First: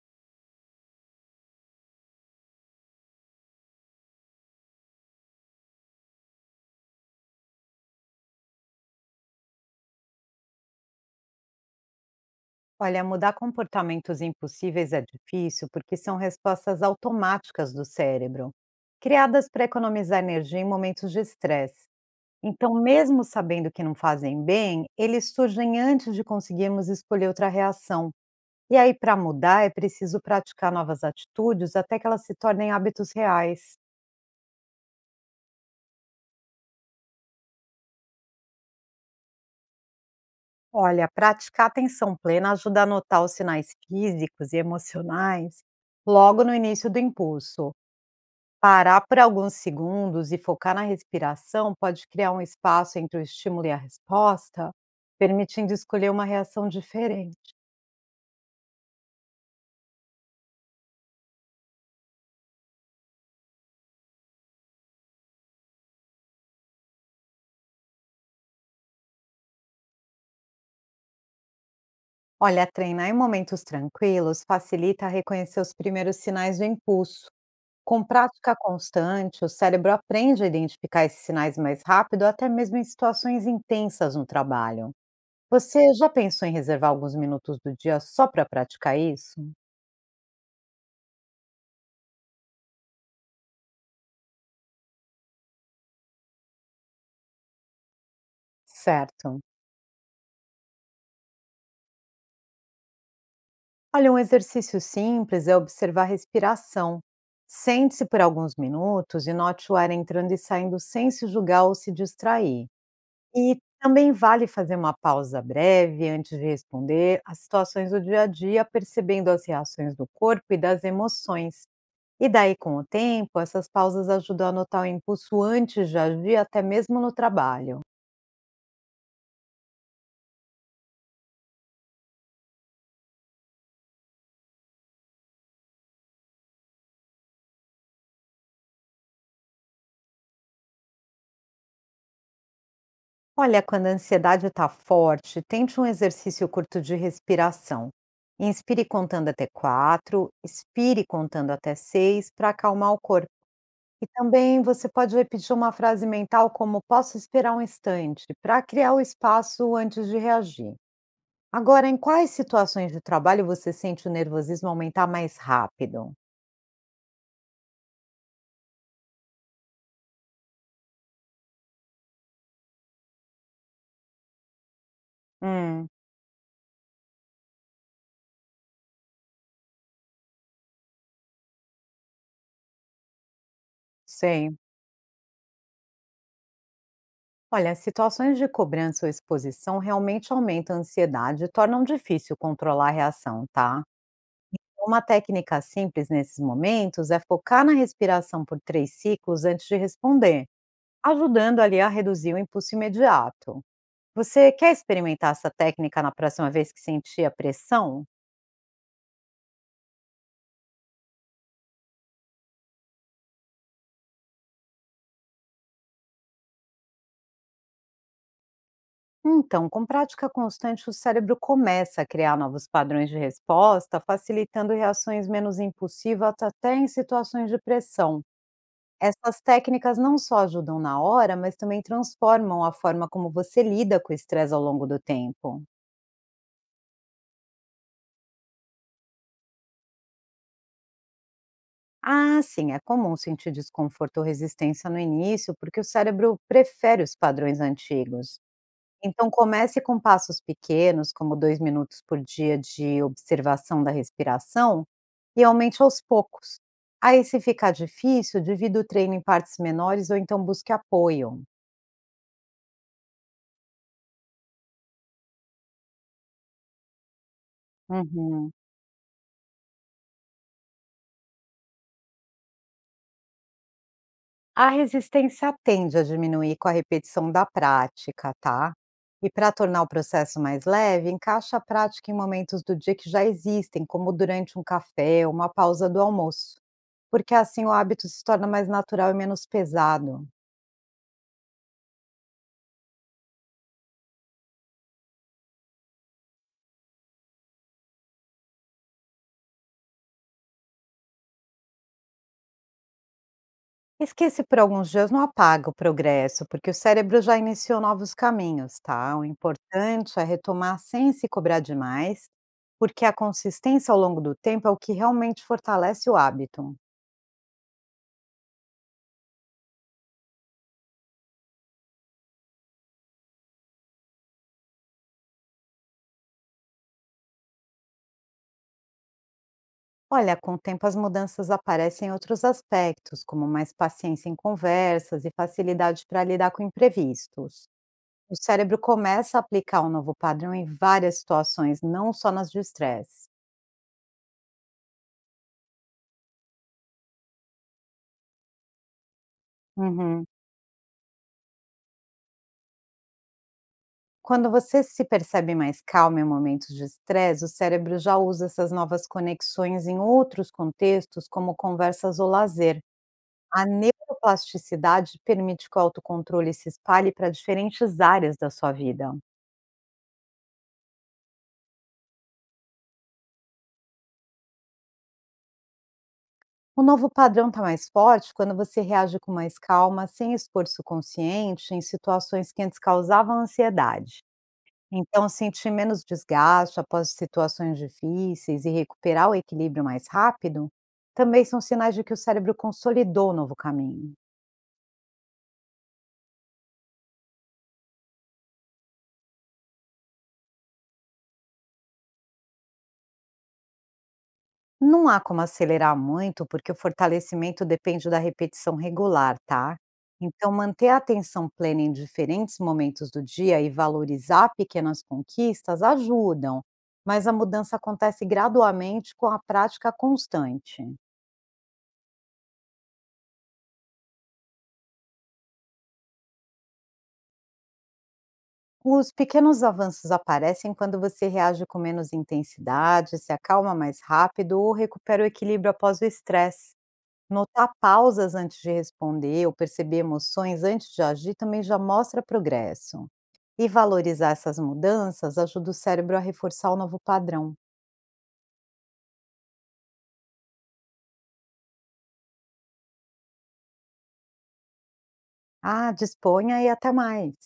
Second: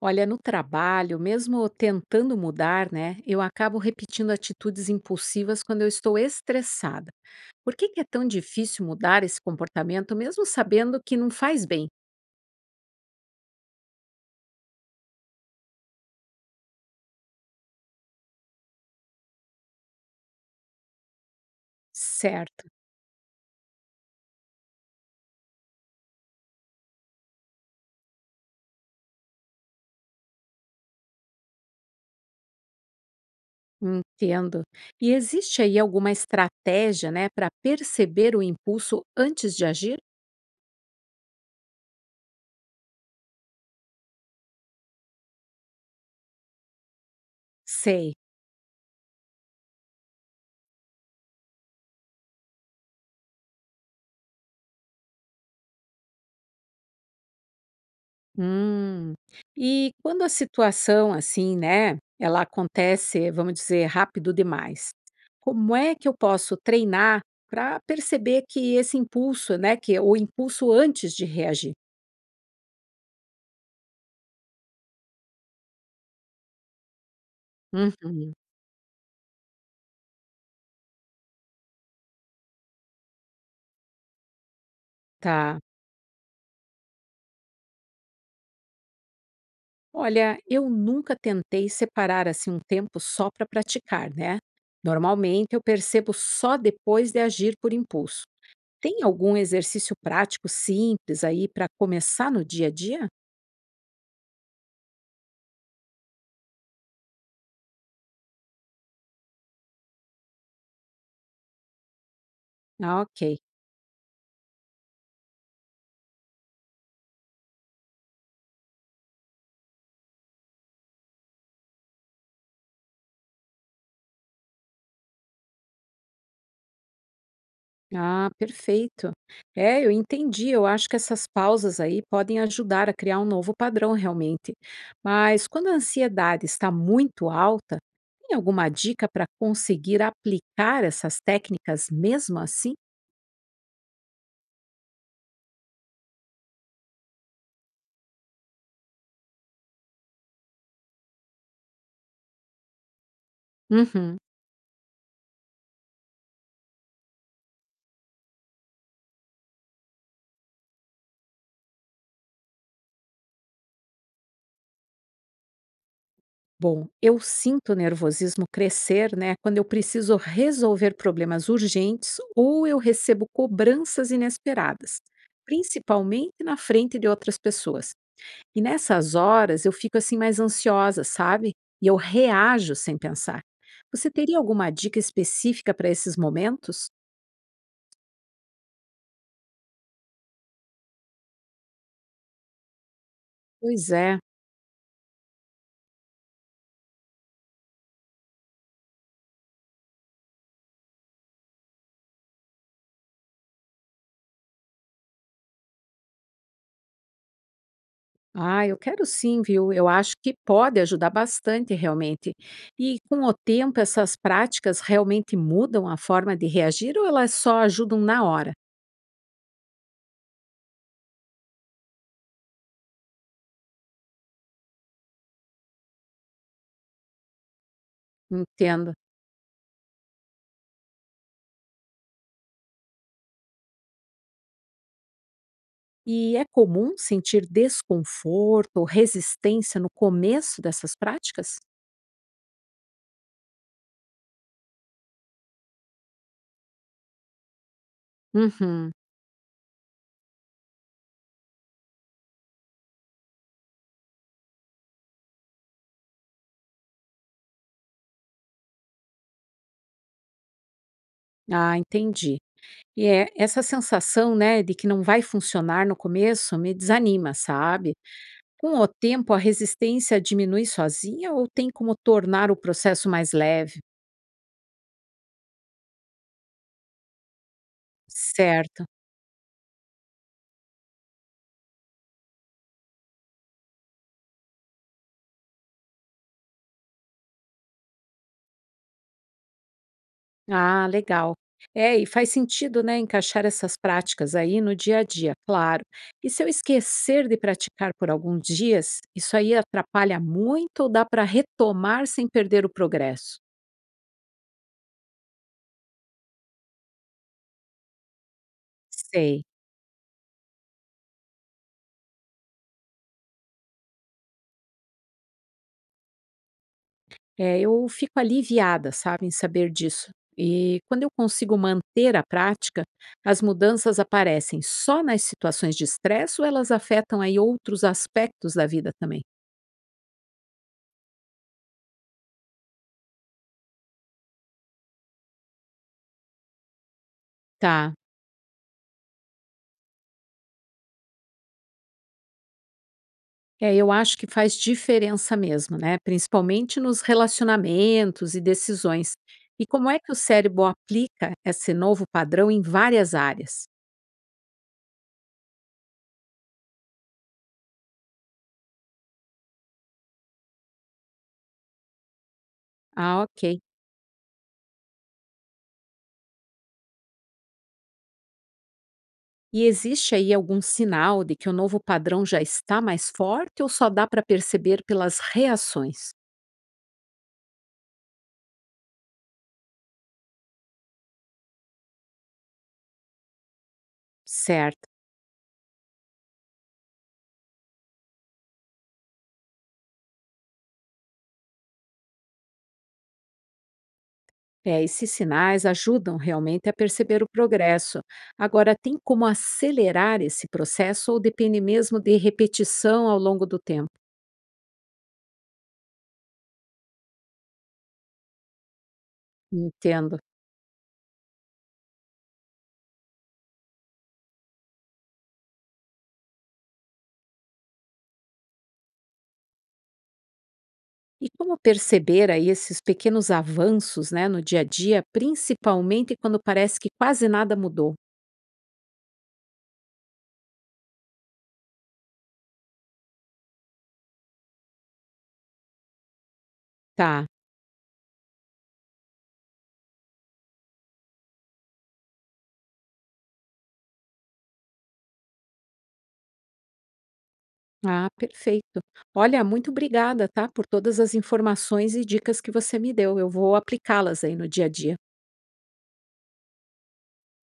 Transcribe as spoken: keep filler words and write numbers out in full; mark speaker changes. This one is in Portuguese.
Speaker 1: Olha, no trabalho, mesmo tentando mudar, né, eu acabo repetindo atitudes impulsivas quando eu estou estressada. Por que que é tão difícil mudar esse comportamento, mesmo sabendo que não faz bem?
Speaker 2: Olha, mudar comportamentos impossíveis é difícil porque são respostas automáticas do cérebro, criadas para economizar energia em momentos de estresse.
Speaker 1: Certo,
Speaker 2: Então, mesmo sabendo que não fazem bem, eles surgem antes de conseguirmos escolher outra reação. E aí, para mudar, é preciso praticar novas atitudes até que elas se tornem hábitos reais.
Speaker 1: entendo. E existe aí alguma estratégia, né, para perceber o impulso antes de agir?
Speaker 2: Olha, praticar atenção plena ajuda a notar os sinais físicos e emocionais logo no início do impulso.
Speaker 1: Sei.
Speaker 2: Parar por alguns segundos e focar na respiração pode criar um espaço entre o estímulo e a resposta, permitindo escolher uma reação diferente.
Speaker 1: Hum. E quando a situação assim, né, ela acontece, vamos dizer, rápido demais, como é que eu posso treinar para perceber que esse impulso, né, que é o impulso antes de reagir?
Speaker 2: Olha, treinar em momentos tranquilos facilita reconhecer os primeiros sinais do impulso. Com
Speaker 1: Uhum,
Speaker 2: prática constante, o cérebro aprende a identificar esses sinais mais rápido, até mesmo em situações intensas no trabalho.
Speaker 1: tá.
Speaker 2: Você já pensou em reservar alguns minutos do dia só para praticar isso?
Speaker 1: Olha, eu nunca tentei separar assim um tempo só para praticar, né? Normalmente eu percebo só depois de agir por impulso. Tem algum
Speaker 2: Certo.
Speaker 1: exercício prático simples aí para começar no dia a dia?
Speaker 2: Olha, um exercício simples é observar a respiração. Sente-se por alguns minutos e note o ar entrando e saindo sem se julgar ou se distrair.
Speaker 1: Ah, ok.
Speaker 2: E também vale fazer uma pausa breve antes de responder às situações do dia a dia, percebendo as reações do corpo e das emoções. E daí, com o tempo, essas pausas ajudam a notar o impulso antes de agir, até mesmo no trabalho.
Speaker 1: Ah, perfeito. É, eu entendi. Eu acho que essas pausas aí podem ajudar a criar um novo padrão realmente. Mas quando a ansiedade está muito alta, tem alguma dica para conseguir aplicar essas técnicas mesmo assim?
Speaker 2: Olha, quando a ansiedade está forte, tente um exercício curto de respiração. Inspire contando até quatro, expire contando até seis para acalmar o corpo. E
Speaker 1: Uhum.
Speaker 2: também você pode repetir uma frase mental como posso esperar um instante para criar o espaço antes de reagir. Agora, em quais situações de trabalho você sente o nervosismo aumentar mais rápido?
Speaker 1: Bom, eu sinto o nervosismo crescer, né, quando eu preciso resolver problemas urgentes ou eu recebo cobranças inesperadas,
Speaker 2: Hum,
Speaker 1: principalmente na frente de outras pessoas. E nessas horas eu fico assim mais ansiosa, sabe? E eu reajo sem pensar. Você teria
Speaker 2: sei.
Speaker 1: alguma dica específica para esses momentos?
Speaker 2: Olha, situações de cobrança ou exposição realmente aumentam a ansiedade e tornam difícil controlar a reação, tá?
Speaker 1: Pois é.
Speaker 2: Uma técnica simples nesses momentos é focar na respiração por três ciclos antes de responder, ajudando ali a reduzir o impulso imediato. Você quer experimentar essa técnica na próxima vez que sentir a pressão?
Speaker 1: Ah, eu quero sim, viu? Eu acho que pode ajudar bastante realmente. E com o tempo, essas práticas realmente mudam a forma de reagir ou elas só ajudam na hora?
Speaker 2: Então, com prática constante, o cérebro começa a criar novos padrões de resposta, facilitando reações menos impulsivas até em situações de pressão.
Speaker 1: Entendo.
Speaker 2: Essas técnicas não só ajudam na hora, mas também transformam a forma como você lida com o estresse ao longo do tempo.
Speaker 1: E é comum sentir desconforto ou resistência no começo dessas práticas?
Speaker 2: Ah, sim, é comum sentir desconforto ou resistência no início, porque o cérebro prefere os padrões antigos.
Speaker 1: Uhum.
Speaker 2: Então, comece com passos pequenos, como dois minutos por dia de observação da respiração, e aumente aos poucos. Aí, se ficar difícil, divida o treino em partes menores ou então busque apoio.
Speaker 1: Ah, entendi. E é essa sensação, né, de que não vai funcionar no começo me desanima, sabe?
Speaker 2: Uhum.
Speaker 1: Com o tempo, a resistência diminui sozinha ou tem como tornar o processo mais leve?
Speaker 2: A resistência tende a diminuir com a repetição da prática, tá?
Speaker 1: Certo.
Speaker 2: E para tornar o processo mais leve, encaixa a prática em momentos do dia que já existem, como durante um café ou uma pausa do almoço, porque assim o hábito se torna mais natural e menos pesado.
Speaker 1: Ah, legal. É, e faz sentido, né, encaixar essas práticas aí no dia a dia, claro. E se eu esquecer de praticar por alguns dias, isso aí atrapalha muito ou dá para retomar sem perder o progresso?
Speaker 2: Esquece por alguns dias não apaga o progresso, porque o cérebro já iniciou novos caminhos, tá? O
Speaker 1: Sei.
Speaker 2: importante é retomar sem se cobrar demais, porque a consistência ao longo do tempo é o que realmente fortalece o hábito.
Speaker 1: É, eu fico aliviada, sabe, em saber disso. E quando eu consigo manter a prática, as mudanças aparecem só nas situações de estresse ou elas afetam aí outros aspectos da vida também?
Speaker 2: Olha, com o tempo as mudanças aparecem em outros aspectos, como mais paciência em conversas e facilidade para lidar com imprevistos.
Speaker 1: Tá.
Speaker 2: O cérebro começa a aplicar o novo padrão em várias situações, não só nas de estresse.
Speaker 1: É, eu acho que faz diferença mesmo, né? Principalmente nos relacionamentos e decisões. E como é que o
Speaker 2: Uhum.
Speaker 1: cérebro aplica esse novo padrão em várias áreas?
Speaker 2: Quando você se percebe mais calmo em momentos de estresse, o cérebro já usa essas novas conexões em outros contextos, como conversas ou lazer.
Speaker 1: Ah, ok.
Speaker 2: A neuroplasticidade permite que o autocontrole se espalhe para diferentes áreas da sua vida.
Speaker 1: E existe aí algum sinal de que o novo padrão já está mais forte ou só dá para perceber pelas reações?
Speaker 2: O novo padrão está mais forte quando você reage com mais calma, sem esforço consciente, em situações que antes causavam ansiedade.
Speaker 1: Certo.
Speaker 2: Então, sentir menos desgaste após situações difíceis e recuperar o equilíbrio mais rápido também são sinais de que o cérebro consolidou o novo caminho.
Speaker 1: É, esses sinais ajudam realmente a perceber o progresso. Agora, tem como acelerar esse processo ou depende mesmo de repetição ao longo do tempo?
Speaker 2: Não há como acelerar muito, porque o fortalecimento depende da repetição regular, tá?
Speaker 1: Entendo.
Speaker 2: Então, manter a atenção plena em diferentes momentos do dia e valorizar pequenas conquistas ajudam, mas a mudança acontece gradualmente com a prática constante.
Speaker 1: E como perceber aí esses pequenos avanços, né, no dia a dia, principalmente quando parece que quase nada mudou?
Speaker 2: Os pequenos avanços aparecem quando você reage com menos intensidade, se acalma mais rápido ou recupera o equilíbrio após o estresse.
Speaker 1: Tá.
Speaker 2: Notar pausas antes de responder ou perceber emoções antes de agir também já mostra progresso. E valorizar essas mudanças ajuda o cérebro a reforçar o novo padrão.
Speaker 1: Ah, perfeito. Olha, muito obrigada, tá, por todas as informações e dicas que você me deu. Eu vou aplicá-las aí no dia a dia.
Speaker 2: Ah, disponha e até mais!